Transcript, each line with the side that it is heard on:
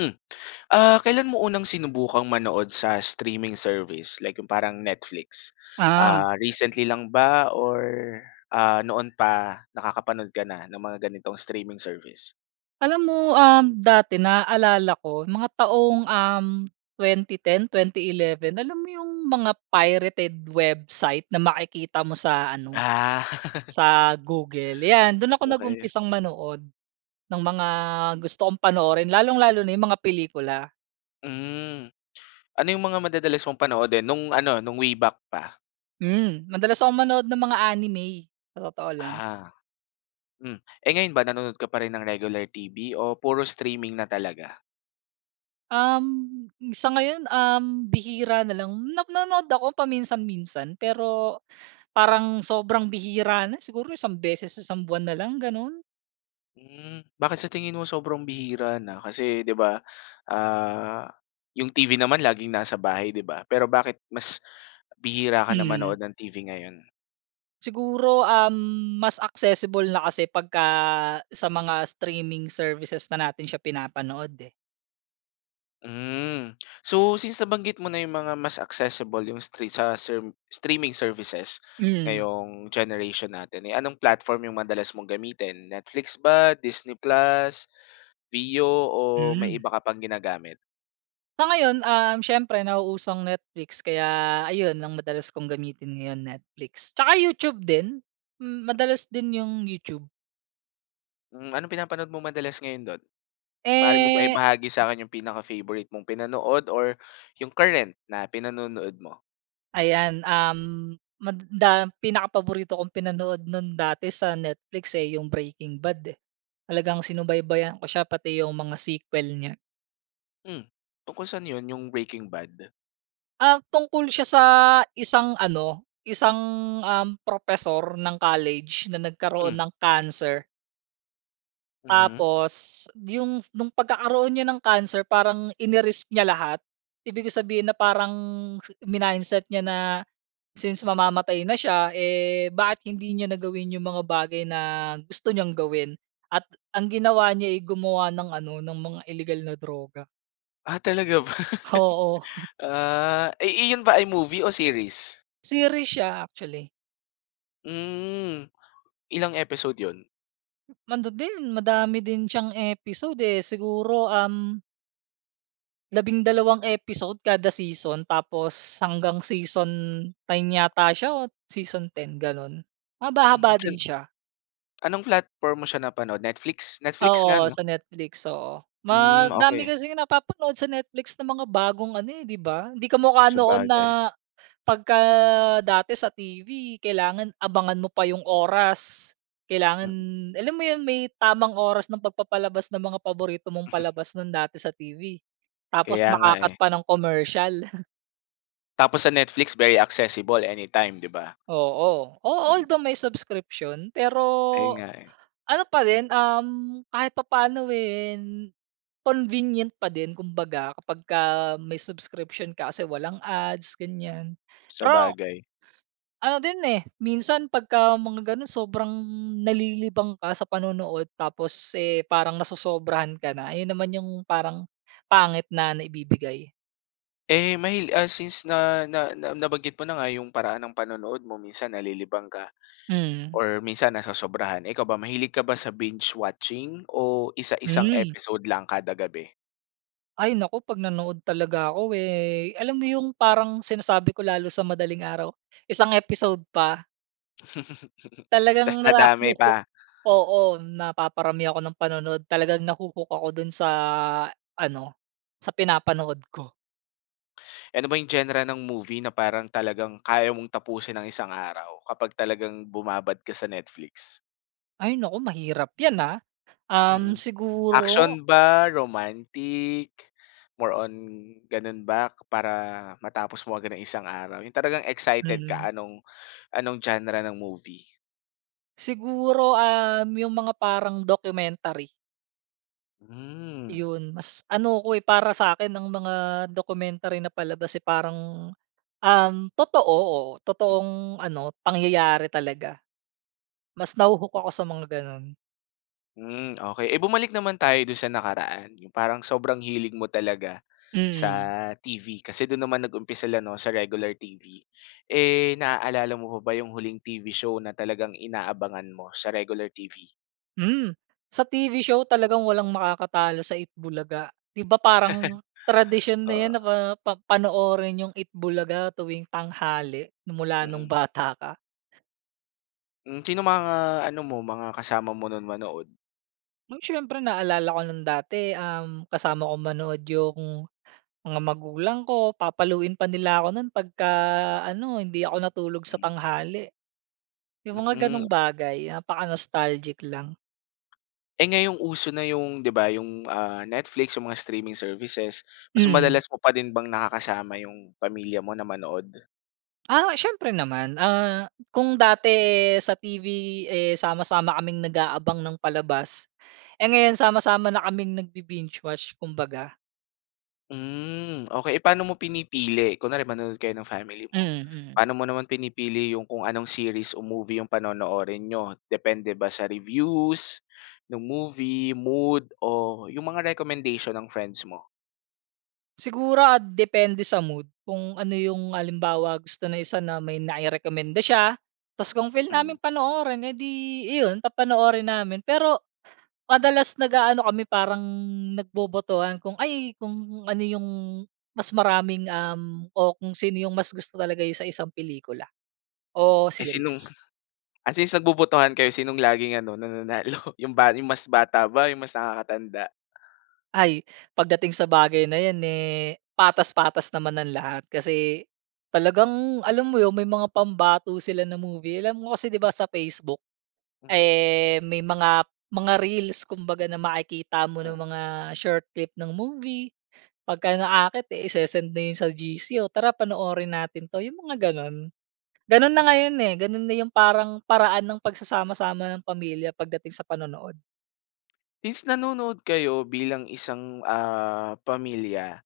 left: Hmm, ah, kailan mo unang sinubukang manood sa streaming service like yung parang Netflix,
right: Ah.
left: ah, recently lang ba or, ah, noon pa nakakapanood ka na ng mga ganitong streaming service?
right: Alam mo, um, dati naaalala ko mga taong, um, 2010, 2011 Alam mo yung mga pirated website na makikita mo sa ano,
left: Ah.
right: sa Google, yan, dun ako
left: Okey.
right: nag-umpisang manood ng mga gusto kong panoorin lalong-lalo na yung mga pelikula.
left: Hmm, ano yung mga madadalas mong panoodin nung ano, nung way back pa?
right: Hmm, madalas akong manood ng mga anime, sa totoo lang.
left: Aha. Hmm, eh ngayon ba, nanood ka pa rin ng regular TV o puro streaming na talaga?
right: Um, sa ngayon, um, bihira na lang. Nap nanonood ako paminsan-minsan, pero parang sobrang bihira na, siguro isang beses isang buwan na lang, ganun.
left: Hmm, bakit sa tingin mo sobrang bihira na kasi 'di ba, ah, yung TV naman laging nasa bahay, 'di ba, pero bakit mas bihira ka na
right: Hmm.
left: manood ng TV ngayon?
right: Siguro, um, mas accessible na kasi pagka sa mga streaming services na natin siya pinapanood eh.
left: Hmm. So, since nabanggit mo na yung mga mas accessible, yung stre sa serm streaming services
right: Mhm.
left: ngayong generation natin, eh anong platform yung madalas mong gamitin, Netflix ba, Disney Plus, Viu o may
right: Mhm.
left: iba ka pang ginagamit?
right: Sa ngayon, um, siyempre nauuso ang Netflix kaya ayun ang madalas kong gamitin ngayon, Netflix, tsaka YouTube din. Hmm, madalas din yung YouTube.
left: Hmm, anong pinapanood mo madalas ngayon do'n? Maari mo ba
right: Eh.
left: ibahagi sa'kin yung pinaka-favorite mong pinanood or yung current na pinanonood mo?
right: Ayan, um, mada pinakapaborito kong pinanood no'n dati sa Netflix eh, yung Breaking Bad eh. Talagang sinubaybayan ko siya pati yung mga sequel niya.
left: Hmm. Tungkol saan yun yung Breaking Bad?
right: Ah, tungkol siya sa isang ano, isang, um, propesor ng college na nagkaroon
left: Hmm.
right: ng cancer.
left: Mhm.
right: Tapos yung nung pagkakaroon niya ng cancer parang ini-risk niya lahat. Ibig ko sabihin, na parang minindset niya na since mamamatay na siya, eh, bakit hindi niya na gawin yung mga bagay na gusto niyang gawin. At ang ginawa niya'y gumawa ng ano, ng mga ilegal na droga.
left: Ah, talaga ba?
right: Oo.
left: Ah, i iyon ba ay movie o series?
right: Series siya actually.
left: Mm, ilang episode 'yon?
right: Ano din, madami din siyang episode eh. Siguro um 12 episode kada season tapos hanggang season 9 yata siya o season 10, ganun.
left: M
right: Mahaba-haba din
left: minsan
right: siya.
left: Anong platform mo siya napanood, Netflix? Netflix nga
right: Oo,
left: 'no?
right: sa Netflix, oo.
left: Hmm
right: Madami
left: okey.
right: kasing napapanood sa Netflix na mga bagong ano eh, 'di ba? Hindi kamu ka noon na
left: Sabagay.
right: pagka dati sa TV kailangan abangan mo pa yung oras. Kailangan
left: Mm.
right: alam mo yun, may tamang oras ng pagpapalabas ng mga paborito mong palabas nun dati sa TV tapos
left: Kaya nga eh.
right: maka-cut pa ng commercial.
left: Tapos sa Netflix very accessible anytime di ba?
right: Oo, a
left: Mm.
right: although may subscription pero
left: Ayun nga, eh.
right: ano pa din. Um, kahit papaano, eh, convenient pa din, kumbaga kapag ka may subscription ka kasi walang ads ganyan. Pero
left: Sabagay.
right: ano din eh, minsan pagka mga ganun sobrang nalilibang ka sa panonood. Tapos, eh, parang nasosobrahan ka na. Yun naman yung parang pangit na naibibigay.
left: Eh, mahil ah, since na na na nabanggit mo na nga yung paraan ng panonood mo, minsan nalilibang ka
right: Mm.
left: or minsan nasosobrahan. Eh, ikaw ba, mahilig ka ba sa binge watching o isa isang
right: Mm.
left: episode lang kada gabi?
right: Ay naku, pag nanood talaga ako eh, alam mo yung parang sinasabi ko lalo sa madaling araw, isang episode pa. Talagang
left: Ta's
right: nara
left: dadami
right: ho-hook
left: pa.
right: oo, napaparami ako ng panood. Talagang na ho-hook ako dun sa ano, sa pinapanood ko.
left: Eh, ano ba yung genre ng movie na parang talagang kaya mong tapusin nang isang araw kapag talagang bumabad ka sa Netflix?
right: Ay naku, mahirap yan ah. Um,
left: Mm.
right: siguro
left: Action ba, romantic, more on ganun ba para matapos mo agad nang isang araw, yung talagang excited
right: Mm.
left: ka anong anong genre ng movie?
right: Siguro, um, yung mga parang documentary.
left: Hmm.
right: Iyon, mas ano ko eh, para sa akin ang mga documentary na palabas eh, parang, um, totoo,
left: Mm.
right: totoong ano, pangyayari talaga. Mas naho-hook ako sa mga ganun.
left: Hmm, okey. Eh bumalik naman tayo do'n sa nakaraan, yung parang sobrang hilig mo talaga sa
right: Mm.
left: TV, kasi do'n naman nag-umpisa la 'no, sa regular TV? Eh, naalala mo pa ba yung huling TV show na talagang inaabangan mo sa regular TV?
right: Hmm. Sa TV show talagang walang makakatalo sa Eat Bulaga. 'Di ba, parang tradisyon na
left: Oo.
right: yan na pa pa panoorin yung Eat Bulaga tuwing tanghali nung mula nung
left: Mm.
right: bata ka.
left: Hmm, sinong mga ano mo, mga kasama mo nun manood?
right: Oh, siyempre naalala ko nung dati, um, kasama ko manood yung mga magulang ko. Papaluin pa nila ako nun pagka ano, hindi ako natulog sa
left: Hmm.
right: tanghali. Yung mga
left: Hmm.
right: gano'ng bagay, napaka-nostalgic lang.
left: Eh, ngayong uso na yung di ba yung, ah, Netflix o mga streaming services. Mas
right: Mhm.
left: madalas mo pa din bang nakakasama yung pamilya mo na manood?
right: Ah, siyempre naman. Ah, kung dati sa TV, eh, sama-sama kaming nag-aabang ng palabas. Eh, ngayon sama-sama na kaming nagbi-binge watch kumbaga.
left: Hmm, okey. Eh, paano mo pinipili? Kunwari manonood kayo ng family mo,
right: Mm, mm.
left: paano mo naman pinipili yung kung anong series o movie yung panonoorin niyo? Depende ba sa reviews nung movie, mood, o yung mga recommendation ng friends mo?
right: Siguro ah, depende sa mood kung ano yung halimbawa gusto ng isa na may nairekomenda siya. Tapos kung feel naming
left: Mhm.
right: panoorin eh di iyon, papanoorin namin. Pero madalas nag-aano kami parang nagbobotohan kung ay, kung ano yung mas maraming, um, o kung sino yung mas gusto talaga sa isang pelikula, o
left: Eh, sinong
right: series.
left: at least nagbobotohan kayo sinong laging ano, nananalo, yung ba yung mas bata ba, yung mas nakakatanda?
right: Ay, pagdating sa bagay na yan, eh, patas-patas naman ang lahat kasi talagang, alam mo 'yon, may mga pambato sila na movie. Alam mo kasi 'di ba sa Facebook,
left: Mm.
right: eh, may mga mga reels kumbaga na makikita mo ng
left: Mm.
right: mga short clip ng movie. Pagka naakit isesend na 'yon sa GC, "O, tara panoorin natin 'to," yung mga gano'n. Gano'n
left: Hmm.
right: na ngayon, eh. Ganun na yung parang paraan ng pagsasama-sama ng pamilya pagdating sa panonood.
left: Is nanonood kayo bilang isang, ah, pamilya.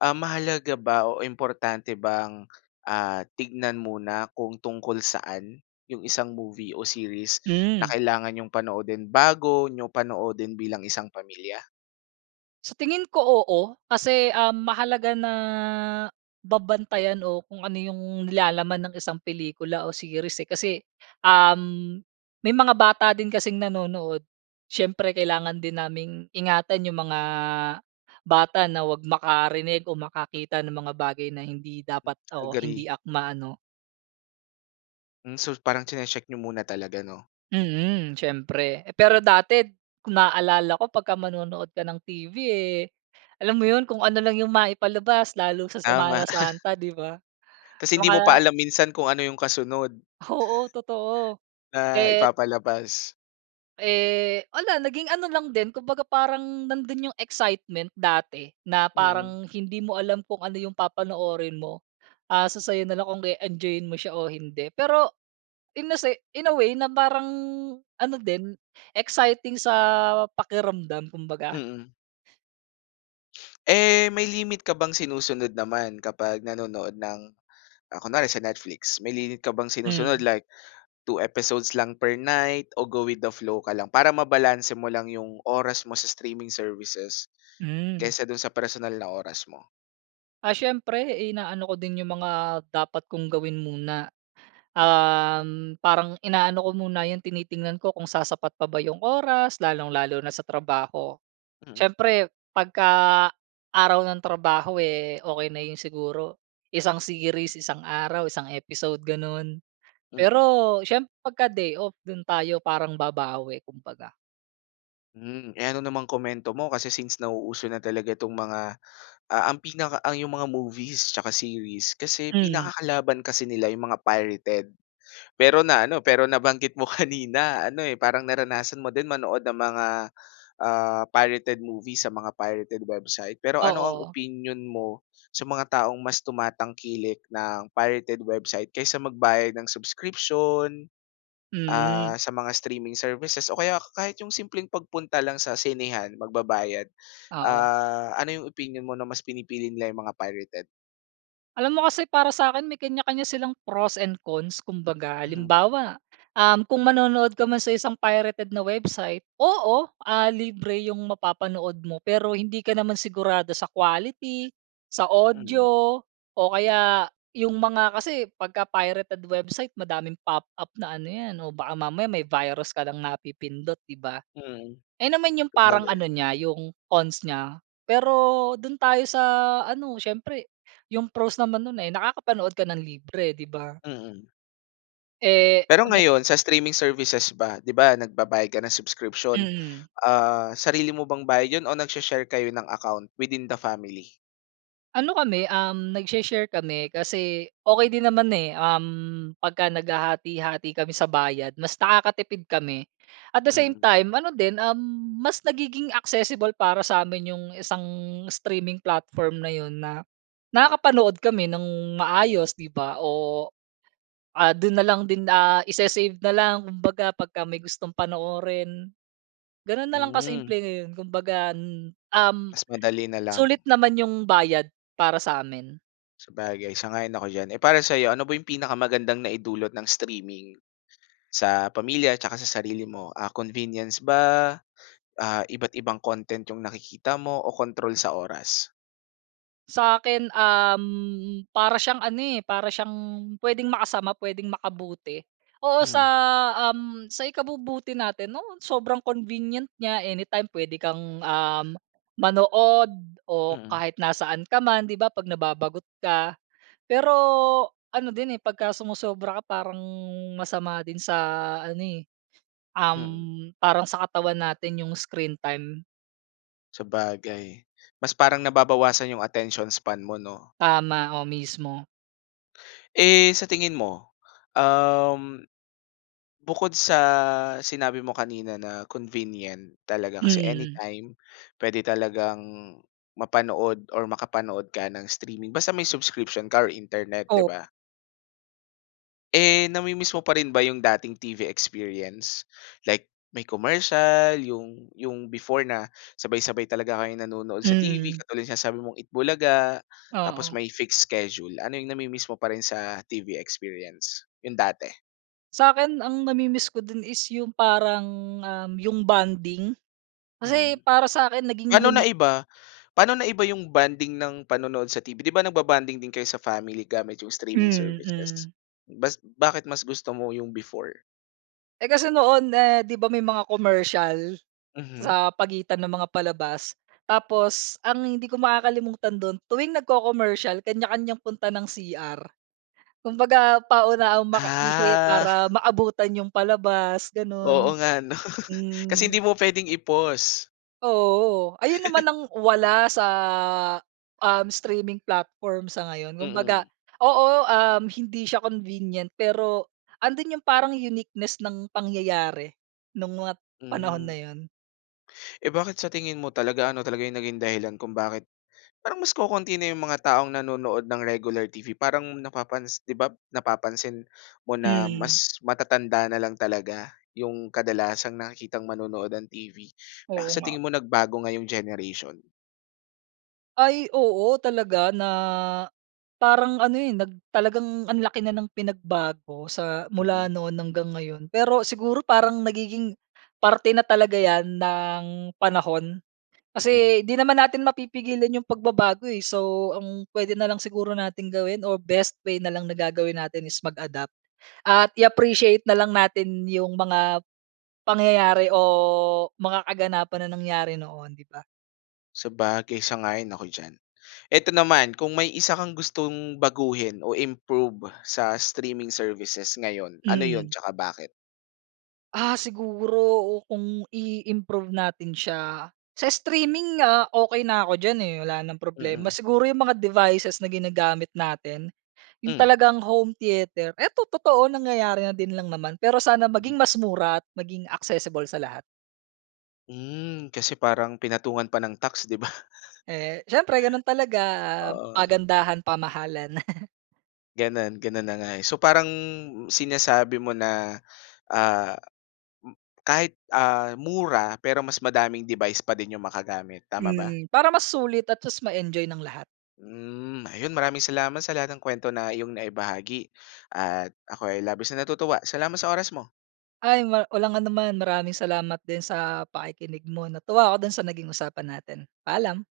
left: Ah, mahalaga ba o importante bang, ah, tignan muna kung tungkol saan yung isang movie o series na
right: Mm.
left: kailangan niyong panoodin bago niyo panoodin bilang isang pamilya?
right: Sa tingin ko, oo. Kasi, um, mahalaga na babantayan o kung ano yung nilalaman ng isang pelikula o series eh. Kasi, um, may mga bata din kasing nanonood. Syempre kailangan din naming ingatan yung mga bata na wag makarinig o makakita ng mga bagay na hindi dapat o hindi
left: Agree.
right: akma ano.
left: Mm, so, parang chine-check n'yo muna talaga, 'no?
right: Mm, siyempre. Pero dati kung naalala ko pagka manonood ka ng TV eh, alam mo 'yon, kung ano lang yung maipalabas lalo sa Semana
left: Tama.
right: Santa, 'di ba?
left: Kasi
right: O
left: hindi mo pa
right: kaya
left: alam minsan kung ano yung kasunod
right: Oo, totoo.
left: na
right: Et
left: ipapalabas.
right: Eh, wala, naging ano lang din. Kumbaga, parang nandun yung excitement dati na
left: Mm.
right: parang hindi mo alam kung ano yung papanoorin mo. Asa sa'yo nalang kung e-enjoyin mo siya o hindi. Pero, in a se in a way na parang ano din, exciting sa pakiramdam kumbaga.
left: Mm. Eh, may limit ka bang sinusunod naman kapag nanonood ng, ah kunwari sa Netflix. May limit ka bang sinusunod
right: Hmm.
left: like 2 episodes lang per night o go with the flow ka lang para mabalanse mo lang yung oras mo sa streaming services
right: Hmm.
left: kaysa dun sa personal na oras mo?
right: Ah, siyempre inaano ko din 'yong mga dapat kong gawin muna,
left: Hmm.
right: um, parang inaano ko muna, 'yong tinitingnan ko kung sasapat pa ba 'yong oras lalong-lalo na sa trabaho.
left: Mm.
right: Siyempre 'pagka araw ng trabaho eh, okey na 'yon siguro, isang series, isang araw, isang episode, gano'n.
left: Mm.
right: Pero siyempre pagka-day off, do'n tayo parang babawi kumbaga.
left: Hmm. Eh, ano namang komento mo kasi since nauuso na talaga 'tong mga, ah ang pinaka ang yung mga movies tsaka series. Kasi
right: Hmm.
left: pinakakalaban kasi nila yung mga pirated. Pero naano, pero nabanggit mo kanina ano, eh, parang naranasan mo din manood ng mga, ah, pirated movies sa mga pirated website. Pero ano ang
right: Oo.
left: opinyon mo sa mga taong mas tumatangkilik ng pirated website kaysa magbayad ng subscription, ah,
right: Mm.
left: sa mga streaming services o kaya kahit yung simpleng pagpunta lang sa sinehan, magbabayad.
right: Oo.
left: Ah, ano yung opinyon mo na mas pinipili nila yung mga pirated?
right: Alam mo kasi para sa'kin, may kanya-kanya silang pros and cons, kumbaga.
left: Mhm.
right: Halimbawa, um, kung manonood ka man sa isang pirated na website. Oo, ah, libre 'yong mapapanood mo. Pero hindi ka naman sigurado sa quality, sa
left: Mhm.
right: audio, o kaya 'yong mga kasi pagka pirated website, madaming pop-up na ano 'yan o baka mamaya may virus ka ng napipindot, 'di ba?
left: Mm.
right: Ayun naman 'yong parang
left: Sabagay.
right: ano niya, 'yong cons niya. Pero do'n tayo sa ano, siyempre 'yong pros naman no'n, eh, nakakapanood ka ng libre, 'di ba?
left: Mm.
right: Eh,
left: Pero
right: o bet
left: ngayon sa streaming services ba? 'Di ba, nagbabayad ka ng subscription.
right: Mm.
left: Ah, sarili mo bang bayad 'yon o nagsha-share kayo ng account within the family?
right: Ano kami um, nagsha-share kami. Kasi okey din naman, eh. Um, pagka naghahati-hati kami sa bayad, mas nakakatipid kami. At the same
left: Mm.
right: time, ano din, um, mas nagiging accessible para sa amin 'yong isang streaming platform na 'yon na nakakapanood kami ng maayos, 'di ba? O, ah, do'n na lang din, ah isa-save na lang. Kumbaga pagka may gustong panoorin, gano'n na lang
left: Hmm.
right: kasimple ngayon. Kumbaga n um,
left: Mas madali na lang.
right: sulit naman 'yong bayad para sa'min.
left: Sabagay, sang-ayon ako diyan. Eh, para sa 'yo ano ba 'yong pinakamagandang naidulot ng streaming sa pamilya at tsaka sa sarili mo, ah, convenience ba, ah, iba't ibang content 'yong nakikita mo o control sa oras?
right: Sa'kin, uhm, para siyang ano eh, para siyang puwedeng makasama, puwedeng makabuti. Oo sa,
left: Mm.
right: uhm, sa ikabubuti natin, oo sobrang convenient niya anytime puwede kang, uhm, manood o
left: Mm.
right: kahit nasaan ka man, 'di ba 'pag nababagot ka. Pero, ano din eh, pag sumosobra ka parang masama din sa ano eh,
left: Mm.
right: uhm, parang sa katawan natin 'yong screen time.
left: Sabagay, mas parang nababawasan 'yong attention span mo 'no?
right: Tama, o mismo.
left: Eh, sa tingin mo, uhm, bukod sa sinabi mo kanina na convenient talaga, kasi
right: Mhm.
left: anytime puwede talagang mapanood or makapanood ka ng streaming basta may subscription ka or internet, 'di
right: Oo.
left: ba? Eh, nami-miss mo pa rin ba yung dating TV experience, like may commercial yung yung before na sabay-sabay talaga kayo nanonood sa TV,
right: Mm.
left: katulad yung sinasabi mong Eat Bulaga, tapos
right: Oo.
left: may fixed schedule. Ano yung nami-miss mo pa rin sa TV experience, yung dati?
right: Sa'kin ang nami-miss ko din is yung parang, um, yung bonding. Kasi
left: Mm,
right: para sa'kin naging
left: paano
right: unique.
left: naiba paano naiba yung bonding ng panonood sa TV. Di ba nagbo-bonding din kayo sa family gamit yung streaming services?
right: Mm.
left: Bas bakit mas gusto mo yung before?
right: Eh kasi noon eh, 'di ba may mga commercial
left: Mhm.
right: sa pagitan ng mga palabas. Tapos ang hindi ko makakalimutan dun, tuwing nagco-commercial, kanya-kanyang punta ng CR. Kumbaga, paunahan makaihi
left: Ah.
right: para maabutan yung palabas.
left: Oo
right: Gano'n.
left: nga, 'no? Kasi
right: Hmm.
left: hindi mo pwedeng i-pause.
right: Oo, ayun naman ang wala sa, um, streaming platform sa ngayon. Kumbaga
left: Mm.
right: oo, um, hindi siya convenient. Pero andun yung parang uniqueness ng pangyayari nung mga panahon
left: Mhm.
right: na yun.
left: Eh bakit sa tingin mo talaga, ano talaga yung naging dahilan kung bakit parang mas kokonti na yung mga taong nanonood ng regular TV? Parang napapansi 'di ba, napapansin mo na
right: Hmm.
left: mas matatanda nalang talaga yung kadalasang nakikitang manonood ng TV. Ah,
right: Oo
left: sa
right: nga.
left: tingin mo, nagbago ngayong generation?
right: Ay, oo, talaga na, parang ano eh, nag talagang ang laki na ng pinagbago sa mula
left: Mm.
right: noon hanggang ngayon. Pero siguro parang nagiging parte na talaga yan ng panahon
left: Mhm.
right: kasi 'di naman natin mapipigilan yung pagbabago eh. So, ang pwede na lang siguro natin gawin or best way na lang na gagawin natin is mag-adapt at i-appreciate na lang natin yung mga pangyayari o mga kaganapan na nangyari noon, 'di ba?
left: Sabagay, sang-ayon ako diyan. Ito naman, kung may isa kang gustong baguhin o i-improve sa streaming services ngayon, ano yun
right: Mm.
left: tsaka bakit?
right: Ah, siguro o kung i-improve natin siya, sa streaming, ah, okey na ako diyan eh, wala ng problema.
left: Mm.
right: Siguro yung mga devices na ginagamit natin, yung
left: Hmm.
right: talagang home theater. Ito totoo, nangyayari na din lang naman. Pero sana maging mas mura at maging accessible sa lahat.
left: Hmm, kasi parang pinatungan pa ng tax, di ba?
right: Eh, siyempre ganun talaga, ah,
left: Oo.
right: pagandahan, pamahalan.
left: Ganun ganun na nga eh. So, parang sinasabi mo na, ah, kahit, ah, mura pero mas madaming device pa din yung magagamit, tama ba?
right: Mm, para mas sulit at tapos ma-enjoy ng lahat.
left: Hmm, ayun, maraming salamat sa lahat ng kuwento na iyong naibahagi, at ako ay labis na natutuwa. Salamat sa oras mo.
right: Ay, wa walang anuman. Maraming salamat din sa pakikinig mo, 'no? Natuwa ako dun sa naging usapan natin. Paalam.